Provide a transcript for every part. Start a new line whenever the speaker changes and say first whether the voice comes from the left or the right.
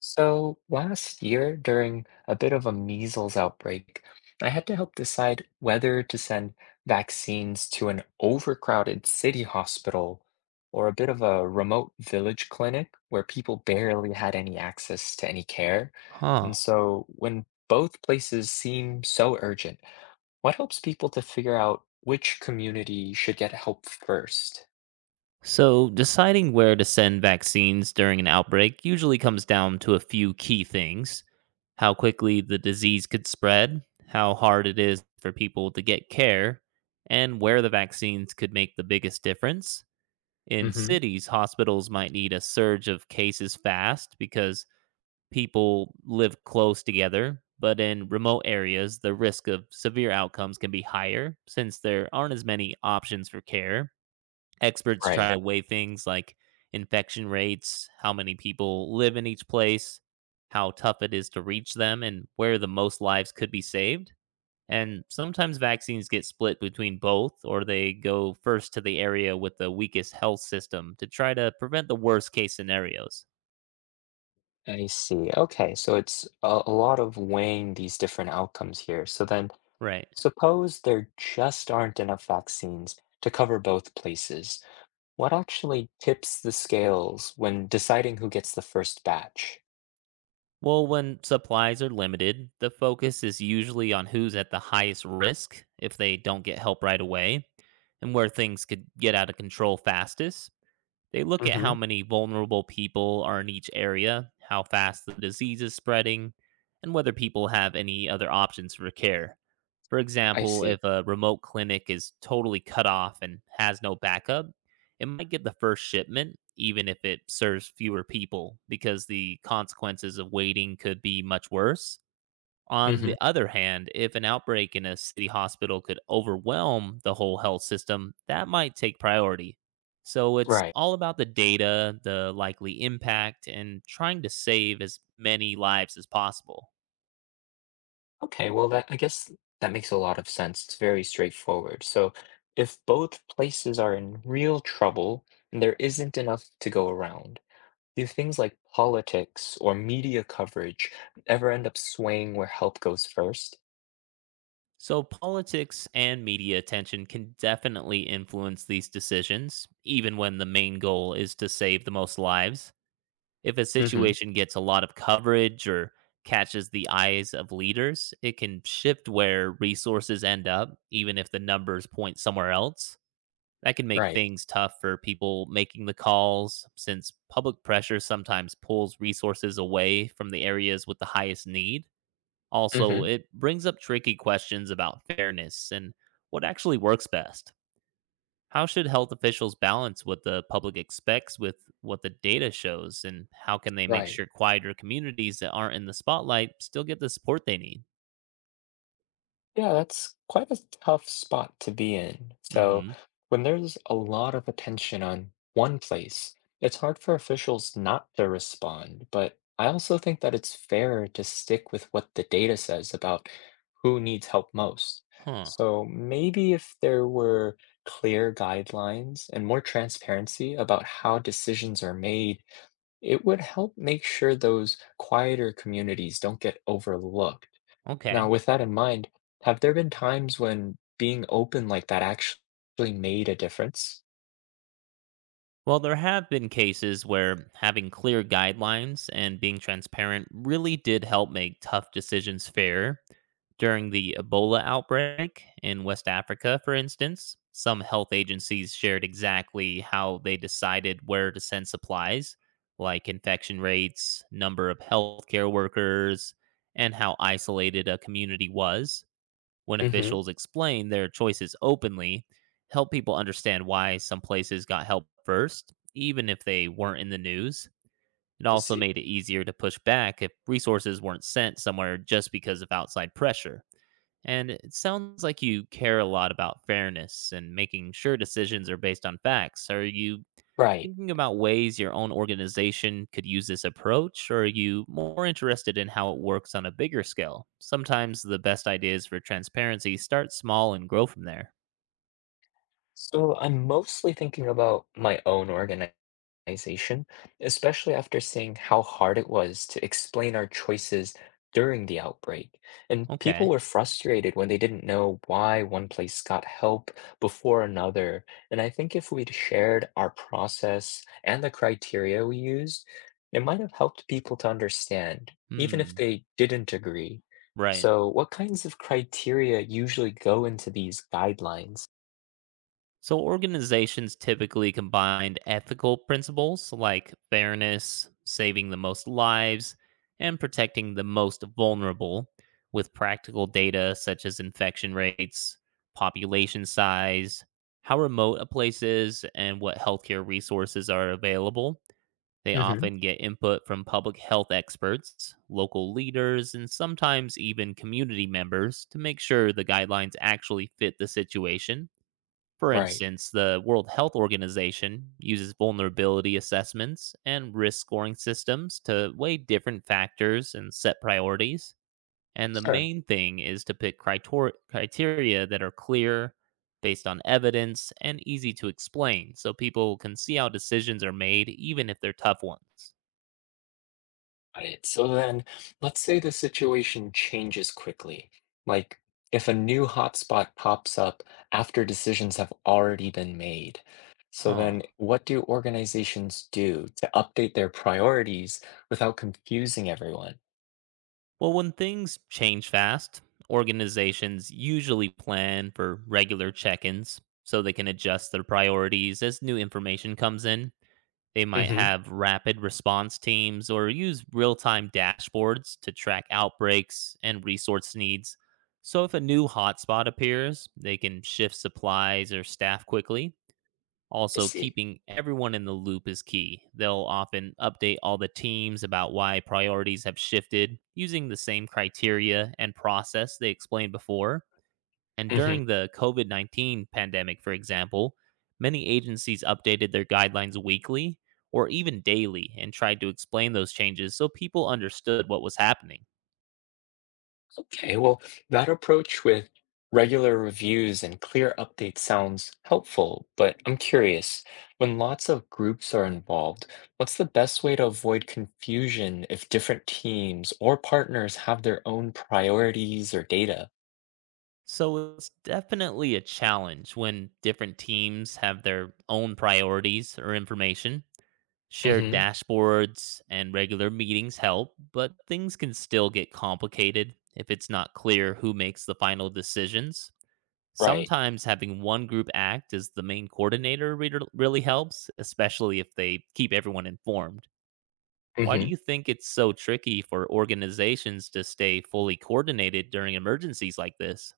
left: So last year, during a bit of a measles outbreak, I had to help decide whether to send vaccines to an overcrowded city hospital or a bit of a remote village clinic where people barely had any access to any care.
right: Huh.
left: And so when both places seem so urgent, what helps people to figure out which community should get help 1st?
right: So, deciding where to send vaccines during an outbreak usually comes down to a few key things: how quickly the disease could spread, how hard it is for people to get care, and where the vaccines could make the biggest difference. In
left: Hmm.
right: cities, hospitals might need a surge of cases fast because people live close together. But in remote areas, the risk of severe outcomes can be higher since there aren't as many options for care. Experts
left: Right.
right: try to weigh things like infection rates, how many people live in each place, how tough it is to reach them, and where the most lives could be saved. And sometimes vaccines get split between both, or they go first to the area with the weakest health system to try to prevent the worst case scenarios.
left: I see. Okay, so it's a lot of weighing these different outcomes here. So then,
right: Right.
left: suppose there just aren't enough vaccines to cover both places. What actually tips the scales when deciding who gets the first batch?
right: Well, when supplies are limited, the focus is usually on who's at the highest risk if they don't get help right away and where things could get out of control fastest. They look at
left: Mm-hmm.
right: how many vulnerable people are in each area, how fast the disease is spreading, and whether people have any other options for care. For
left: I
right: example,
left: see.
right: if a remote clinic is totally cut off and has no backup, it might get the first shipment, even if it serves fewer people, because the consequences of waiting could be much worse. On
left: Mm-hmm.
right: the other hand, if an outbreak in a city hospital could overwhelm the whole health system, that might take priority. So it's
left: Right.
right: all about the data, the likely impact, and trying to save as many lives as possible.
left: Okay, well, that I guess that makes a lot of sense. It's very straightforward. So if both places are in real trouble and there isn't enough to go around, do things like politics or media coverage ever end up swaying where help goes first?
right: So politics and media attention can definitely influence these decisions, even when the main goal is to save the most lives. If a
left: Hmm.
right: situation gets a lot of coverage or catches the eyes of leaders, it can shift where resources end up, even if the numbers point somewhere else. That can make
left: Right.
right: things tough for people making the calls, since public pressure sometimes pulls resources away from the areas with the highest need. Also,
left: Hmm.
right: it brings up tricky questions about fairness and what actually works best. How should health officials balance what the public expects with what the data shows? And how can they make
left: Right.
right: sure quieter communities that aren't in the spotlight still get the support they need?
left: Yeah, that's quite a tough spot to be in.
right: Mm
left: So,
right: hmm.
left: when there's a lot of attention on one place, it's hard for officials not to respond. But I also think that it's fair to stick with what the data says about who needs help most.
right: Huh.
left: So, maybe if there were clear guidelines and more transparency about how decisions are made, it would help make sure those quieter communities don't get overlooked. Now,
right: Okay.
left: with that in mind, have there been times when being open like that actually made a difference?
right: Well, there have been cases where having clear guidelines and being transparent really did help make tough decisions fair. During the Ebola outbreak in West Africa, for instance, some health agencies shared exactly how they decided where to send supplies, like infection rates, number of healthcare workers, and how isolated a community was. When
left: Hmm.
right: officials explain their choices openly, help people understand why some places got help first, even if they weren't in the news. It
left: I
right: also
left: see.
right: made it easier to push back if resources weren't sent somewhere just because of outside pressure. And it sounds like you care a lot about fairness and making sure decisions are based on facts. Are you
left: Right.
right: thinking about ways your own organization could use this approach, or are you more interested in how it works on a bigger scale? Sometimes the best ideas for transparency start small and grow from there.
left: So I'm mostly thinking about my own organization, especially after seeing how hard it was to explain our choices during the outbreak. And people
right: Okay.
left: were frustrated when they didn't know why one place got help before another. And I think if we'd shared our process and the criteria we used, it might have helped people to understand, even if
right: Hmm.
left: they didn't agree.
right: Right.
left: So, what kinds of criteria usually go into these guidelines?
right: So, organizations typically combined ethical principles like fairness, saving the most lives, and protecting the most vulnerable with practical data such as infection rates, population size, how remote a place is, and what healthcare resources are available. They
left: Hmm.
right: often get input from public health experts, local leaders, and sometimes even community members to make sure the guidelines actually fit the situation. For
left: Right.
right: instance, the World Health Organization uses vulnerability assessments and risk scoring systems to weigh different factors and set priorities. And the
left: Sure.
right: main thing is to pick criteria that are clear, based on evidence, and easy to explain so people can see how decisions are made, even if they're tough ones.
left: Got it. So then, let's say the situation changes quickly. Like, if a new hotspot pops up after decisions have already been made. So
right: Huh.
left: then, what do organizations do to update their priorities without confusing everyone?
right: Well, when things change fast, organizations usually plan for regular check ins so they can adjust their priorities as new information comes in. They might
left: Hmm.
right: have rapid response teams or use real time dashboards to track outbreaks and resource needs. So, if a new hotspot appears, they can shift supplies or staff quickly.
left: I
right: Also,
left: see.
right: keeping everyone in the loop is key. They'll often update all the teams about why priorities have shifted using the same criteria and process they explained before. And
left: Hmm.
right: during the COVID-19 pandemic, for example, many agencies updated their guidelines weekly or even daily and tried to explain those changes so people understood what was happening.
left: Okay, well, that approach with regular reviews and clear updates sounds helpful, but I'm curious, when lots of groups are involved, what's the best way to avoid confusion if different teams or partners have their own priorities or data?
right: So it's definitely a challenge when different teams have their own priorities or information. Shared
left: Hmm.
right: dashboards and regular meetings help, but things can still get complicated if it's not clear who makes the final decisions.
left: Right.
right: Sometimes having one group act as the main coordinator reader- really helps, especially if they keep everyone informed. Why do
left: Hmm.
right: you think it's so tricky for organizations to stay fully coordinated during emergencies like this?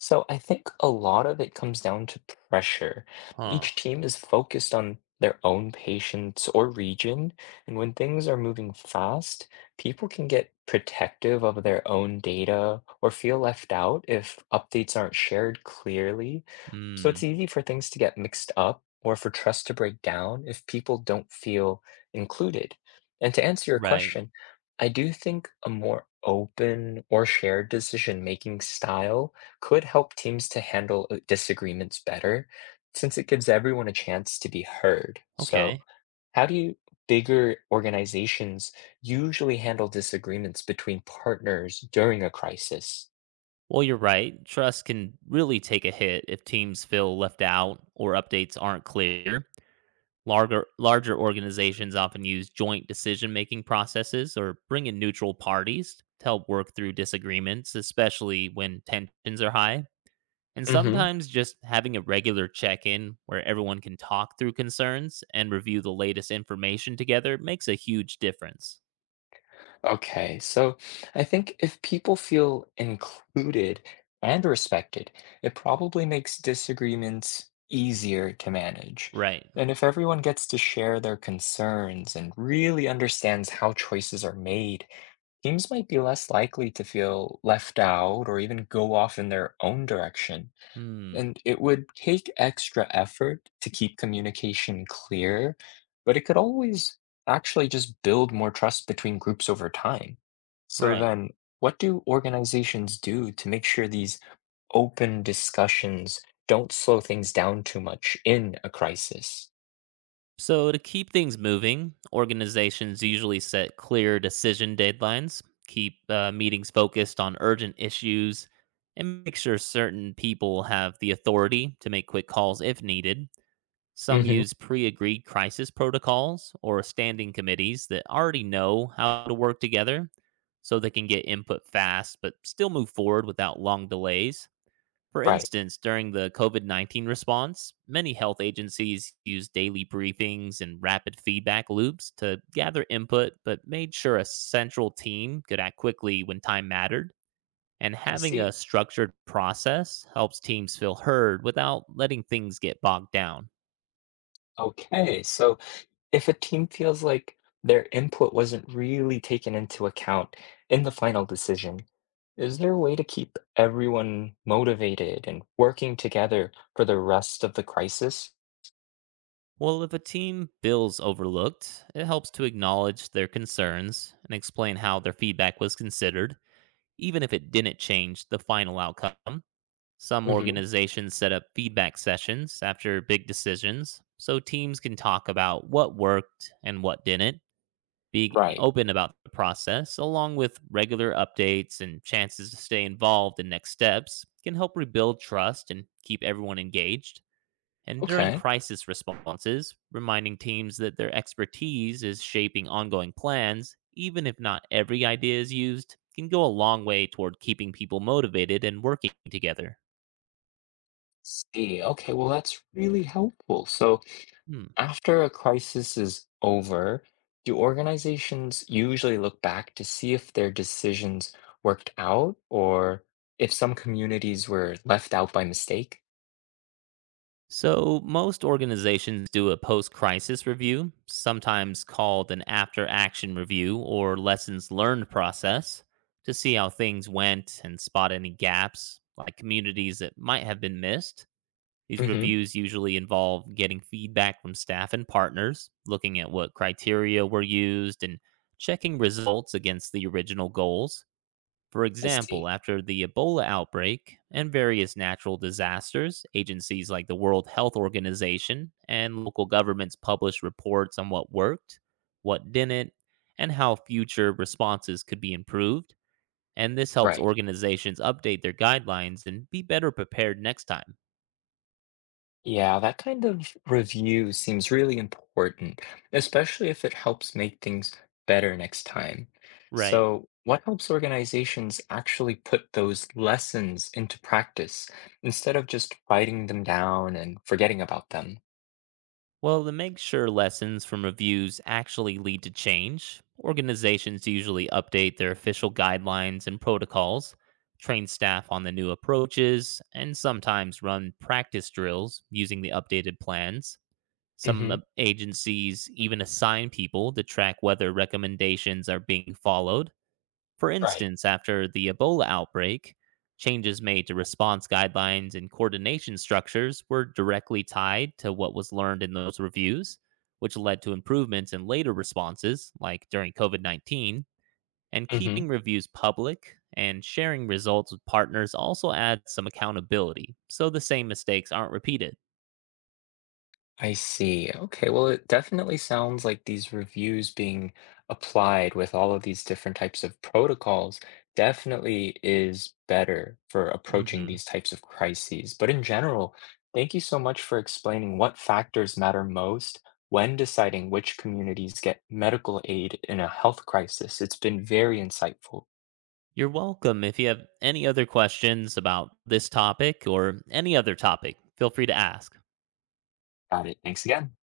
left: So I think a lot of it comes down to pressure.
right: Huh.
left: Each team is focused on their own patients or region, and when things are moving fast, people can get protective of their own data or feel left out if updates aren't shared clearly. So it's
right: Hmm.
left: easy for things to get mixed up or for trust to break down if people don't feel included. And to answer your
right: Right.
left: question, I do think a more open or shared decision making style could help teams to handle disagreements better since it gives everyone a chance to be heard. So,
right: Okay.
left: how do you, bigger organizations usually handle disagreements between partners during a crisis?
right: Well, you're right. Trust can really take a hit if teams feel left out or updates aren't clear. Larger organizations often use joint decision making processes or bring in neutral parties to help work through disagreements, especially when tensions are high. And
left: Hmm.
right: sometimes just having a regular check in where everyone can talk through concerns and review the latest information together makes a huge difference.
left: Okay, so I think if people feel included and respected, it probably makes disagreements easier to manage.
right: Right.
left: And if everyone gets to share their concerns and really understands how choices are made, teams might be less likely to feel left out or even go off in their own direction.
right: Hmm.
left: And it would take extra effort to keep communication clear, but it could always actually just build more trust between groups over time. So
right: Right.
left: then, what do organizations do to make sure these open discussions don't slow things down too much in a crisis?
right: So, to keep things moving, organizations usually set clear decision deadlines, keep meetings focused on urgent issues, and make sure certain people have the authority to make quick calls if needed. Some
left: Hmm.
right: use pre agreed crisis protocols or standing committees that already know how to work together so they can get input fast but still move forward without long delays. For
left: Right.
right: instance, during the COVID-19 response, many health agencies used daily briefings and rapid feedback loops to gather input, but made sure a central team could act quickly when time mattered. And
left: I
right: having a
left: see.
right: structured process helps teams feel heard without letting things get bogged down.
left: Okay, so if a team feels like their input wasn't really taken into account in the final decision, is there a way to keep everyone motivated and working together for the rest of the crisis?
right: Well, if a team feels overlooked, it helps to acknowledge their concerns and explain how their feedback was considered, even if it didn't change the final outcome. Some
left: Hmm.
right: organizations set up feedback sessions after big decisions so teams can talk about what worked and what didn't. Be
left: Right.
right: open about the process, along with regular updates and chances to stay involved in next steps can help rebuild trust and keep everyone engaged. And during
left: Okay.
right: crisis responses, reminding teams that their expertise is shaping ongoing plans, even if not every idea is used, can go a long way toward keeping people motivated and working together.
left: See. Okay, well, that's really helpful. So,
right: Hmm.
left: after a crisis is over, do organizations usually look back to see if their decisions worked out or if some communities were left out by mistake?
right: So, most organizations do a post crisis review, sometimes called an after action review or lessons learned process, to see how things went and spot any gaps, like communities that might have been missed. These
left: Hmm.
right: reviews usually involve getting feedback from staff and partners, looking at what criteria were used, and checking results against the original goals. For
left: I see.
right: example, after the Ebola outbreak and various natural disasters, agencies like the World Health Organization and local governments published reports on what worked, what didn't, and how future responses could be improved. And this helps
left: Right.
right: organizations update their guidelines and be better prepared next time.
left: Yeah, that kind of review seems really important, especially if it helps make things better next time.
right: Right.
left: So, what helps organizations actually put those lessons into practice instead of just writing them down and forgetting about them?
right: Well, to make sure lessons from reviews actually lead to change, organizations usually update their official guidelines and protocols, train staff on the new approaches, and sometimes run practice drills using the updated plans. Some
left: Hmm.
right: agencies even assign people to track whether recommendations are being followed. For
left: Right.
right: instance, after the Ebola outbreak, changes made to response guidelines and coordination structures were directly tied to what was learned in those reviews, which led to improvements in later responses, like during COVID-19. And
left: Hmm.
right: keeping reviews public and sharing results with partners also adds some accountability, so the same mistakes aren't repeated.
left: I see. Okay, well, it definitely sounds like these reviews being applied with all of these different types of protocols definitely is better for approaching
right: Hmm.
left: these types of crises. But in general, thank you so much for explaining what factors matter most when deciding which communities get medical aid in a health crisis. It's been very insightful.
right: You're welcome. If you have any other questions about this topic or any other topic, feel free to ask.
left: Got it. Thanks again.